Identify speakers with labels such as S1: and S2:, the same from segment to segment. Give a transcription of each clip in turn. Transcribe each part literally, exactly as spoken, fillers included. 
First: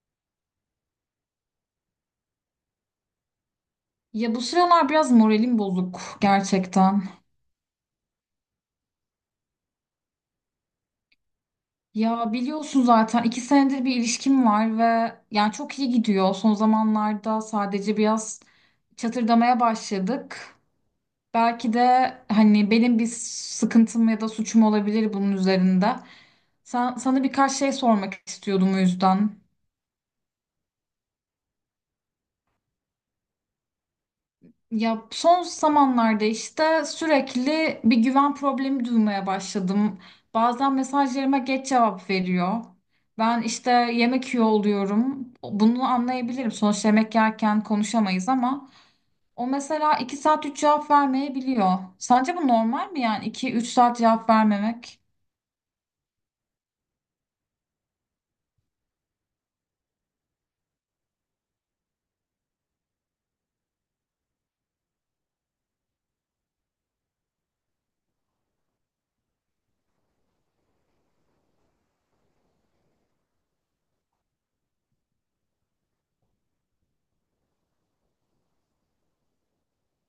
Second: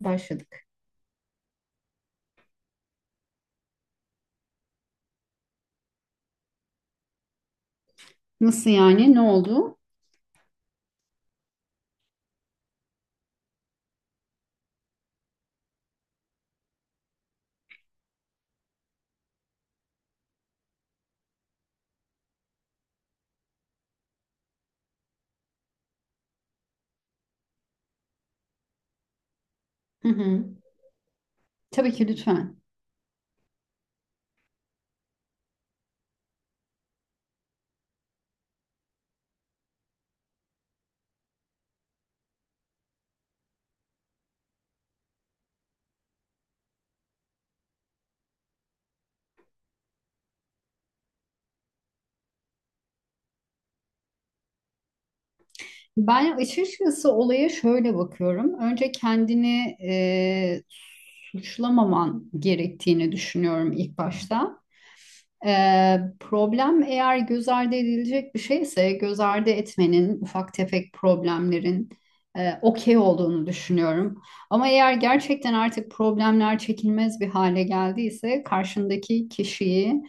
S1: Başladık.
S2: Ya bu sıralar biraz moralim bozuk gerçekten.
S1: Nasıl yani? Ne oldu?
S2: Ya biliyorsun zaten iki senedir bir ilişkim var ve yani çok iyi gidiyor. Son zamanlarda sadece biraz çatırdamaya başladık. Belki de hani benim bir sıkıntım ya da suçum olabilir bunun üzerinde. Sen, sana birkaç şey sormak istiyordum o yüzden.
S1: Hı hı. Tabii ki lütfen.
S2: Ya son zamanlarda işte sürekli bir güven problemi duymaya başladım. Bazen mesajlarıma geç cevap veriyor. Ben işte yemek yiyor oluyorum. Bunu anlayabilirim. Sonuçta yemek yerken konuşamayız ama o mesela iki saat üç cevap vermeyebiliyor. Sence bu normal mi yani iki üç saat cevap vermemek?
S1: Ben açıkçası olaya şöyle bakıyorum. Önce kendini e, suçlamaman gerektiğini düşünüyorum ilk başta. Ee, problem eğer göz ardı edilecek bir şeyse göz ardı etmenin ufak tefek problemlerin e, okey olduğunu düşünüyorum. Ama eğer gerçekten artık problemler çekilmez bir hale geldiyse karşındaki kişiye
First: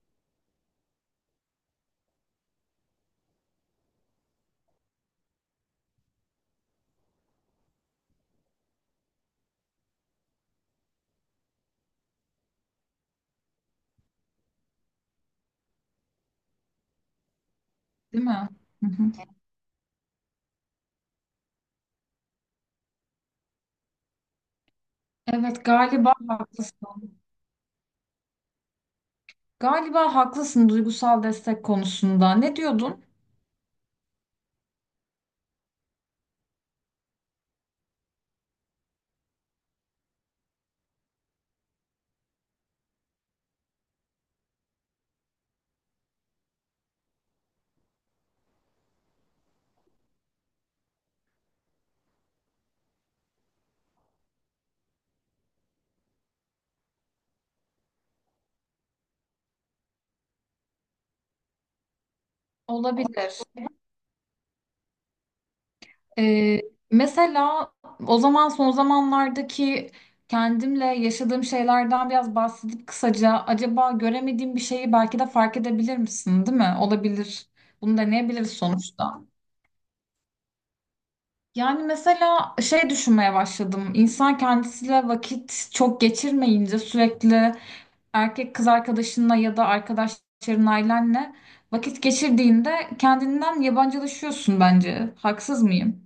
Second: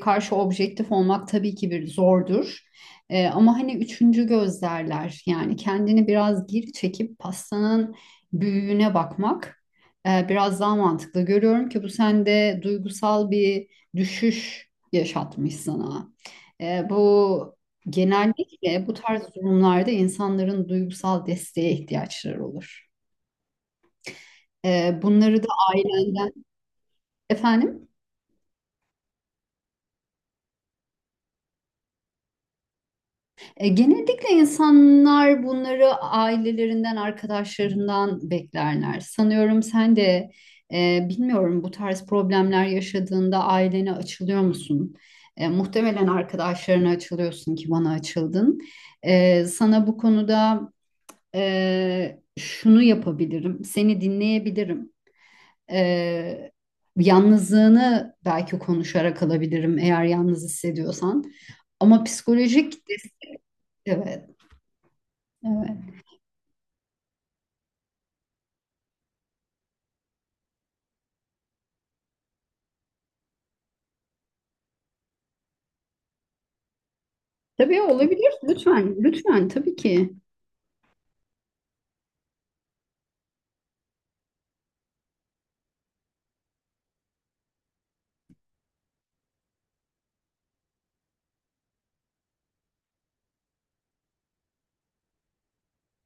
S1: karşı objektif olmak tabii ki bir zordur. Ee, ama hani üçüncü göz derler, yani kendini biraz geri çekip pastanın büyüğüne bakmak e, biraz daha mantıklı. Görüyorum ki bu sende duygusal bir düşüş yaşatmış sana. Ee, bu
S2: Değil mi?
S1: genellikle
S2: Hı
S1: bu
S2: hı.
S1: tarz durumlarda insanların duygusal desteğe ihtiyaçları olur. Ee, bunları da
S2: Evet, galiba
S1: ailenden
S2: haklısın.
S1: efendim.
S2: Galiba haklısın duygusal destek konusunda. Ne diyordun?
S1: E, genellikle insanlar bunları ailelerinden, arkadaşlarından beklerler. Sanıyorum sen de e, bilmiyorum, bu tarz problemler yaşadığında ailene açılıyor musun? E, muhtemelen arkadaşlarına açılıyorsun ki bana açıldın. E, sana bu konuda Ee, şunu yapabilirim, seni dinleyebilirim. Ee, Yalnızlığını belki konuşarak alabilirim eğer yalnız hissediyorsan. Ama psikolojik des-
S2: Olabilir.
S1: evet, evet.
S2: Ee, Mesela o zaman son zamanlardaki kendimle yaşadığım şeylerden biraz bahsedip kısaca acaba göremediğim bir şeyi belki de fark edebilir misin, değil mi? Olabilir.
S1: Tabii
S2: Bunu
S1: olabilir.
S2: deneyebiliriz
S1: Lütfen,
S2: sonuçta.
S1: lütfen tabii ki.
S2: Yani mesela şey düşünmeye başladım. İnsan kendisiyle vakit çok geçirmeyince sürekli erkek kız arkadaşınla ya da arkadaşların ailenle vakit geçirdiğinde kendinden yabancılaşıyorsun bence. Haksız mıyım?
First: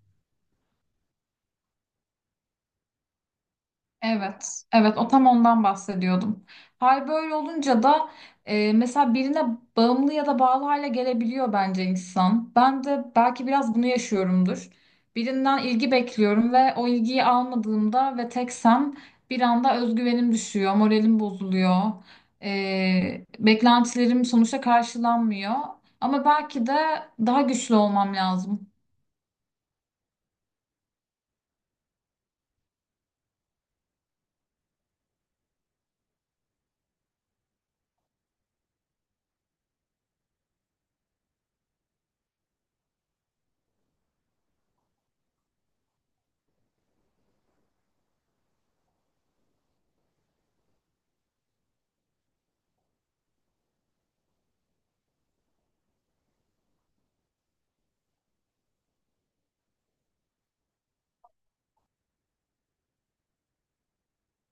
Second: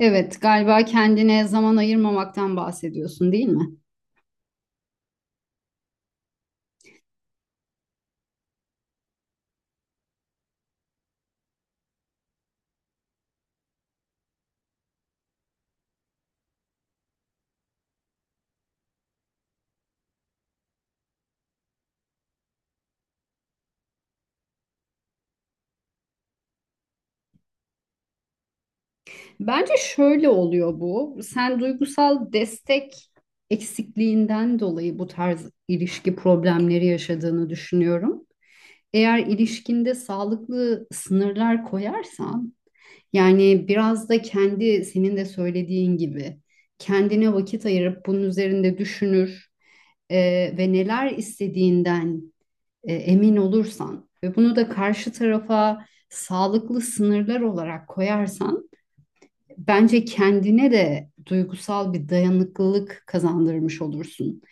S1: Evet, galiba kendine zaman ayırmamaktan bahsediyorsun, değil mi?
S2: Evet, evet o tam ondan bahsediyordum. Hal böyle olunca da e, mesela birine bağımlı ya da bağlı hale gelebiliyor bence insan. Ben de belki biraz bunu yaşıyorumdur. Birinden ilgi bekliyorum ve o ilgiyi almadığımda ve teksem bir anda özgüvenim düşüyor, moralim bozuluyor. E, beklentilerim sonuçta karşılanmıyor. Ama belki de daha güçlü olmam lazım.
S1: Bence şöyle oluyor bu. Sen duygusal destek eksikliğinden dolayı bu tarz ilişki problemleri yaşadığını düşünüyorum. Eğer ilişkinde sağlıklı sınırlar koyarsan, yani biraz da kendi senin de söylediğin gibi kendine vakit ayırıp bunun üzerinde düşünür e, ve neler istediğinden e, emin olursan ve bunu da karşı tarafa sağlıklı sınırlar olarak koyarsan bence kendine de duygusal bir dayanıklılık kazandırmış olursun.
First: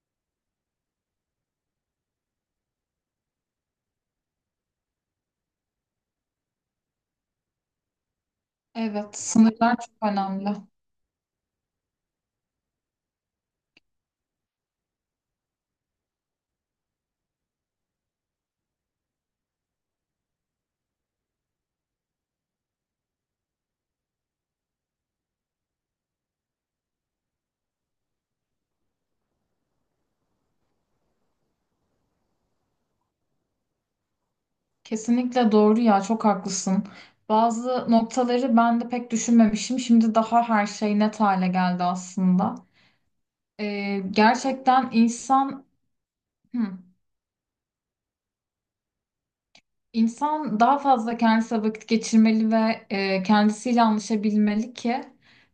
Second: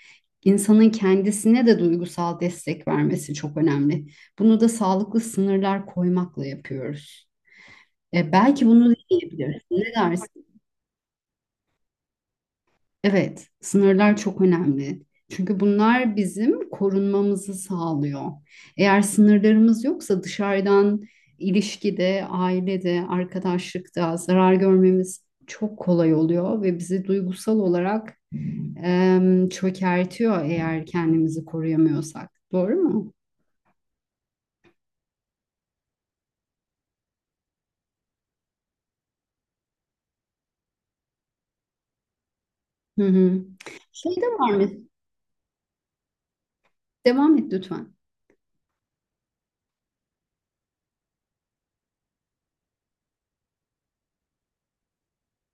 S1: İnsanın kendisine de duygusal destek vermesi çok önemli. Bunu da sağlıklı sınırlar koymakla yapıyoruz. E, belki bunu
S2: Evet,
S1: deneyebilirsin.
S2: sınırlar
S1: Ne
S2: çok
S1: dersin?
S2: önemli.
S1: Evet, sınırlar çok önemli. Çünkü bunlar bizim korunmamızı sağlıyor. Eğer sınırlarımız yoksa dışarıdan ilişkide, ailede, arkadaşlıkta zarar görmemiz çok kolay oluyor ve bizi duygusal olarak em, çökertiyor eğer kendimizi koruyamıyorsak. Doğru mu?
S2: Kesinlikle doğru ya çok haklısın. Bazı noktaları ben de pek düşünmemişim. Şimdi daha her şey net hale geldi aslında.
S1: Hı hı.
S2: Ee,
S1: Şey de var mı?
S2: gerçekten insan hı,
S1: Devam et lütfen.
S2: insan daha fazla kendisine vakit geçirmeli ve e, kendisiyle anlaşabilmeli ki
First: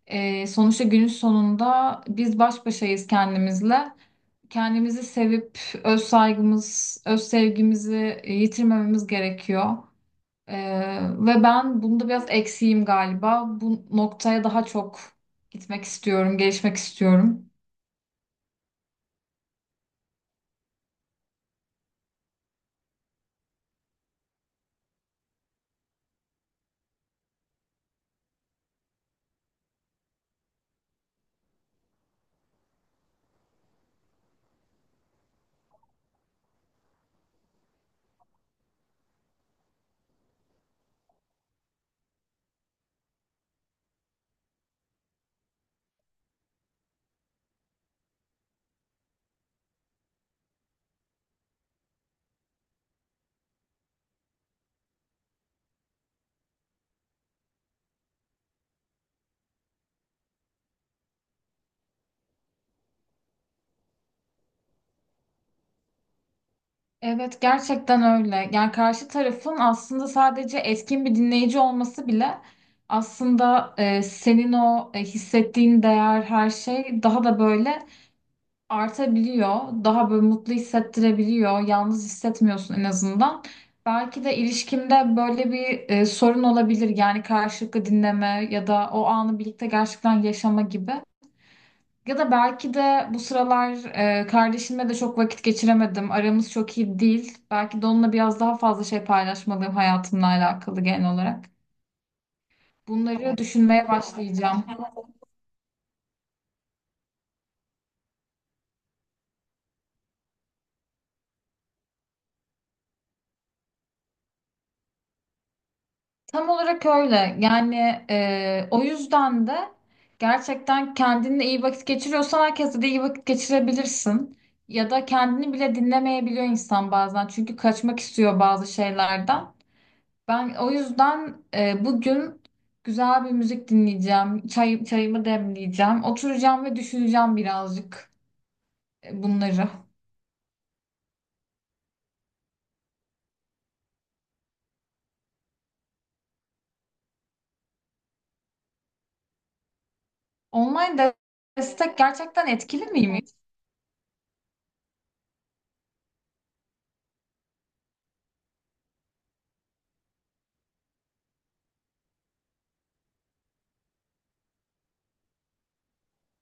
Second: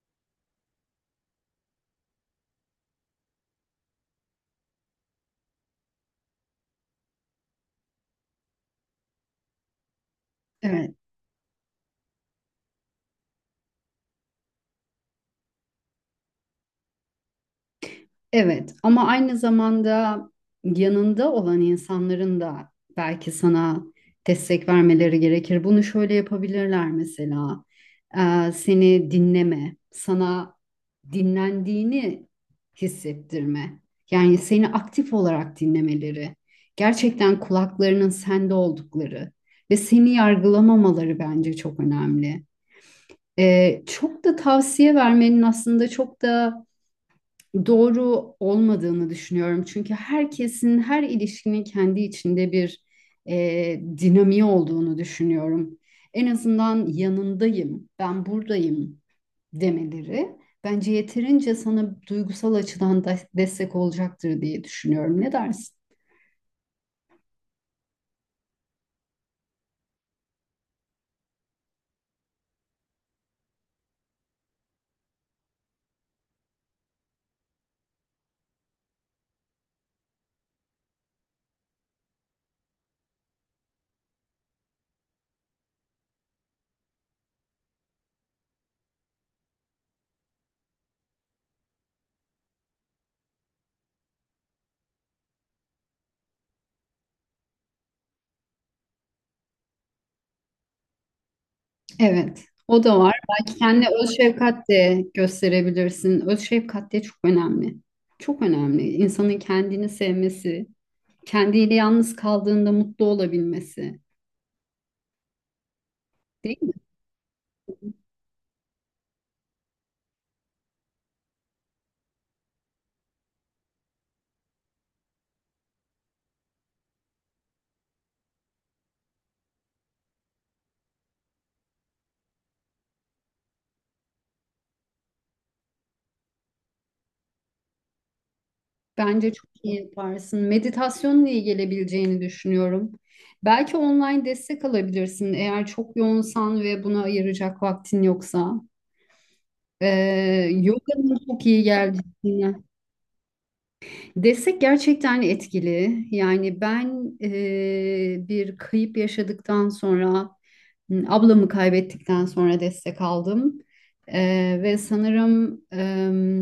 S2: e, sonuçta günün sonunda biz baş başayız kendimizle. Kendimizi sevip öz saygımız, öz sevgimizi e, yitirmememiz gerekiyor. Ee,
S1: Evet.
S2: ve ben bunda biraz eksiğim galiba. Bu noktaya daha çok gitmek istiyorum, gelişmek istiyorum.
S1: Evet, ama aynı zamanda yanında olan insanların da belki sana destek vermeleri gerekir. Bunu şöyle yapabilirler mesela. Ee, seni dinleme, sana dinlendiğini hissettirme. Yani seni aktif olarak dinlemeleri, gerçekten kulaklarının sende oldukları ve seni yargılamamaları bence çok önemli. Ee, çok da tavsiye vermenin aslında çok da doğru olmadığını düşünüyorum. Çünkü herkesin, her ilişkinin kendi içinde bir e, dinamiği olduğunu düşünüyorum. En azından yanındayım, ben buradayım demeleri bence yeterince sana duygusal açıdan da destek olacaktır diye düşünüyorum. Ne dersin?
S2: Evet, gerçekten öyle. Yani karşı tarafın aslında sadece etkin bir dinleyici olması bile aslında e, senin o e, hissettiğin değer, her şey daha da böyle artabiliyor. Daha böyle mutlu hissettirebiliyor. Yalnız hissetmiyorsun en azından. Belki de ilişkimde böyle bir e, sorun olabilir. Yani karşılıklı dinleme ya da o anı birlikte gerçekten yaşama gibi. Ya da belki de bu sıralar e, kardeşimle de çok vakit geçiremedim. Aramız çok iyi değil. Belki de onunla biraz daha fazla şey paylaşmalıyım hayatımla alakalı genel olarak.
S1: Evet, o da var.
S2: Bunları
S1: Belki
S2: düşünmeye
S1: kendine öz
S2: başlayacağım.
S1: şefkat de gösterebilirsin. Öz şefkat de çok önemli. Çok önemli. İnsanın kendini sevmesi, kendiyle yalnız kaldığında mutlu olabilmesi,
S2: Tam
S1: değil mi?
S2: olarak öyle. Yani e, o yüzden de gerçekten kendinle iyi vakit geçiriyorsan herkesle de iyi vakit geçirebilirsin. Ya da kendini bile dinlemeyebiliyor insan bazen. Çünkü kaçmak istiyor bazı şeylerden. Ben o yüzden e, bugün güzel bir müzik dinleyeceğim. Çay, çayımı demleyeceğim. Oturacağım ve düşüneceğim birazcık e,
S1: Bence çok
S2: bunları.
S1: iyi yaparsın. Meditasyonla iyi gelebileceğini düşünüyorum. Belki online destek alabilirsin eğer çok yoğunsan ve buna ayıracak vaktin yoksa. Ee,
S2: Online
S1: yoga'nın çok iyi
S2: destek gerçekten
S1: geldiğini
S2: etkili miymiş?
S1: destek gerçekten etkili. Yani ben e, bir kayıp yaşadıktan sonra, m, ablamı kaybettikten sonra destek aldım. E, ve sanırım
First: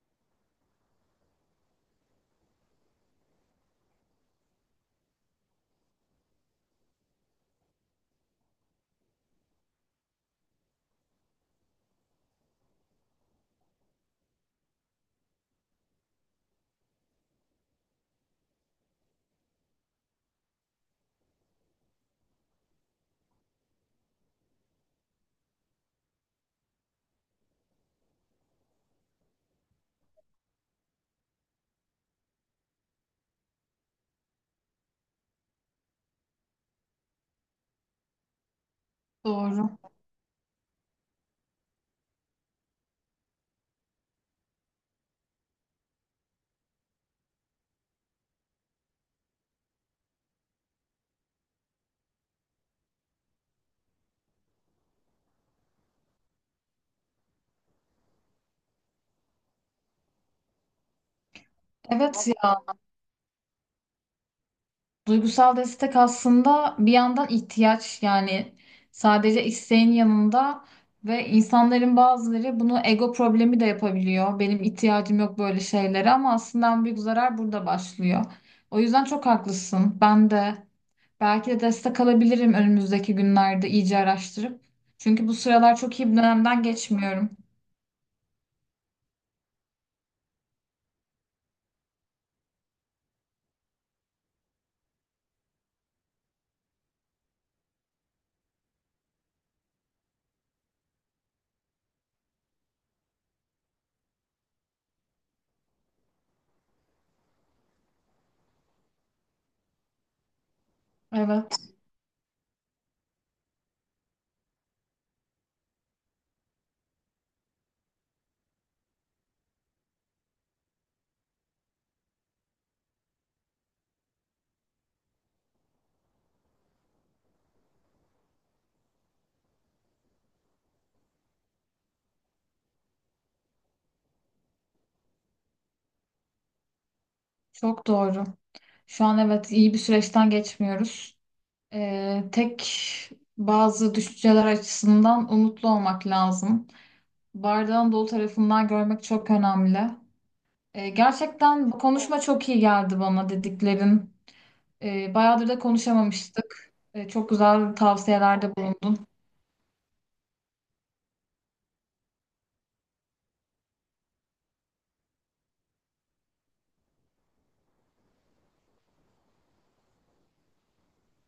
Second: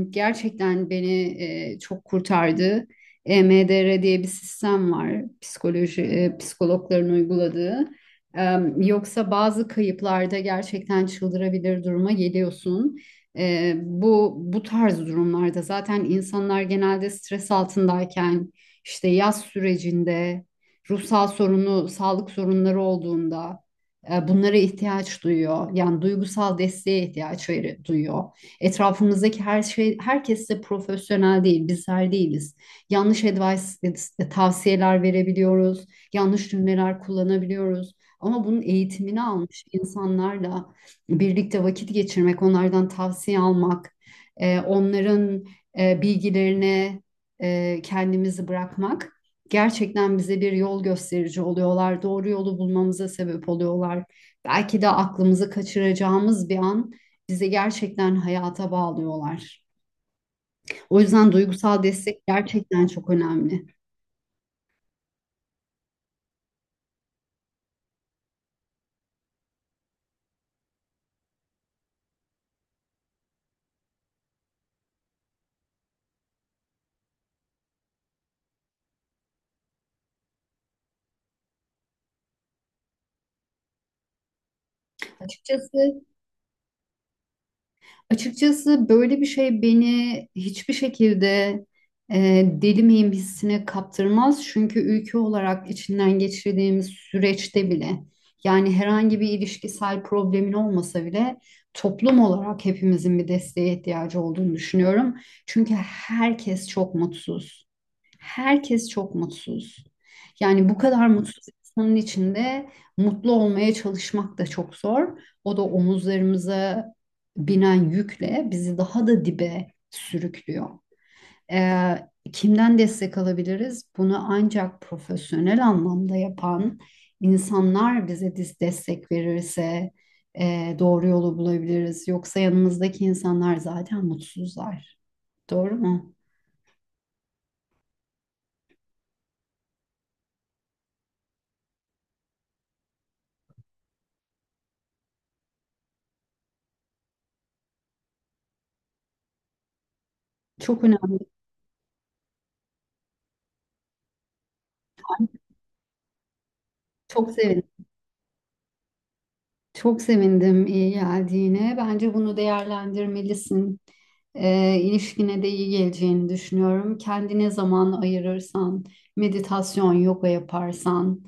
S1: e, gerçekten beni e, çok kurtardı. E M D R diye bir sistem var, psikoloji e, psikologların uyguladığı. E, Yoksa bazı kayıplarda gerçekten çıldırabilir duruma geliyorsun. Ee, bu bu tarz durumlarda zaten insanlar genelde stres altındayken, işte yaz sürecinde, ruhsal sorunu, sağlık sorunları olduğunda e, bunlara ihtiyaç duyuyor. Yani duygusal desteğe ihtiyaç veri- duyuyor. Etrafımızdaki her şey, herkes de profesyonel değil, bizler değiliz. Yanlış advice, e, e, tavsiyeler verebiliyoruz, yanlış cümleler kullanabiliyoruz. Ama bunun eğitimini almış
S2: Doğru.
S1: insanlarla birlikte vakit geçirmek, onlardan tavsiye almak, e, onların e, bilgilerine e, kendimizi bırakmak gerçekten bize bir yol gösterici oluyorlar. Doğru yolu bulmamıza sebep oluyorlar. Belki de aklımızı kaçıracağımız bir an bizi gerçekten hayata bağlıyorlar. O yüzden duygusal destek
S2: Evet ya.
S1: gerçekten çok önemli.
S2: Duygusal destek aslında bir yandan ihtiyaç yani sadece isteğin yanında ve insanların bazıları bunu ego problemi de yapabiliyor. Benim ihtiyacım yok böyle şeylere ama aslında en büyük zarar burada başlıyor. O yüzden çok haklısın. Ben de belki de destek alabilirim önümüzdeki günlerde iyice araştırıp. Çünkü bu sıralar
S1: Açıkçası
S2: çok iyi bir dönemden geçmiyorum.
S1: Açıkçası böyle bir şey beni hiçbir şekilde e, deli miyim hissine kaptırmaz. Çünkü ülke olarak içinden geçirdiğimiz süreçte bile, yani herhangi bir ilişkisel problemin olmasa bile, toplum olarak hepimizin bir desteğe ihtiyacı olduğunu düşünüyorum. Çünkü herkes çok mutsuz. Herkes çok mutsuz. Yani bu kadar mutsuz
S2: Evet,
S1: insanın içinde mutlu olmaya çalışmak da çok zor. O da omuzlarımıza binen yükle bizi daha da dibe sürüklüyor. Ee, Kimden destek alabiliriz? Bunu ancak profesyonel anlamda yapan insanlar bize dis- destek verirse e, doğru yolu bulabiliriz. Yoksa yanımızdaki insanlar zaten mutsuzlar. Doğru mu?
S2: çok doğru. Şu an evet iyi bir süreçten geçmiyoruz. Ee, tek bazı düşünceler açısından umutlu olmak lazım. Bardağın dolu tarafından görmek çok önemli.
S1: Çok
S2: Ee,
S1: önemli.
S2: gerçekten bu konuşma çok iyi geldi bana dediklerin. Ee, bayağıdır da konuşamamıştık. Ee, çok
S1: Çok sevindim.
S2: güzel tavsiyelerde bulundun.
S1: Çok sevindim iyi geldiğine. Bence bunu değerlendirmelisin. Ee, ilişkine de iyi geleceğini düşünüyorum. Kendine zaman ayırırsan, meditasyon, yoga yaparsan,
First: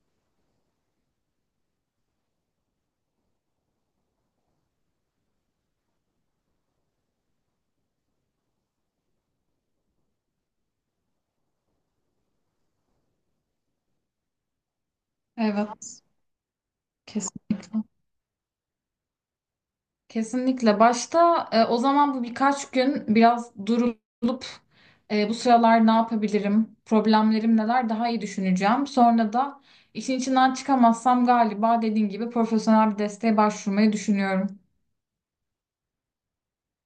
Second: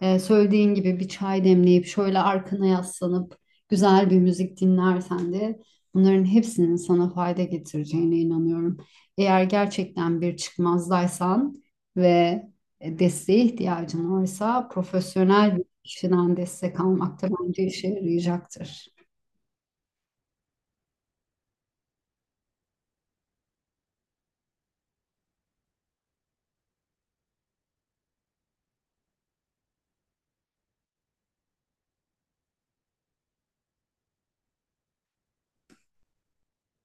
S1: e, söylediğin gibi bir çay demleyip şöyle arkana yaslanıp güzel bir müzik dinlersen de bunların hepsinin sana fayda getireceğine inanıyorum. Eğer gerçekten bir çıkmazdaysan ve e, desteğe ihtiyacın varsa profesyonel
S2: Evet,
S1: kişiden destek almak da bence
S2: kesinlikle.
S1: işe yarayacaktır.
S2: Kesinlikle. Başta e, o zaman bu birkaç gün biraz durulup e, bu sıralar ne yapabilirim, problemlerim neler daha iyi düşüneceğim. Sonra da işin içinden çıkamazsam galiba dediğin gibi profesyonel bir desteğe başvurmayı düşünüyorum.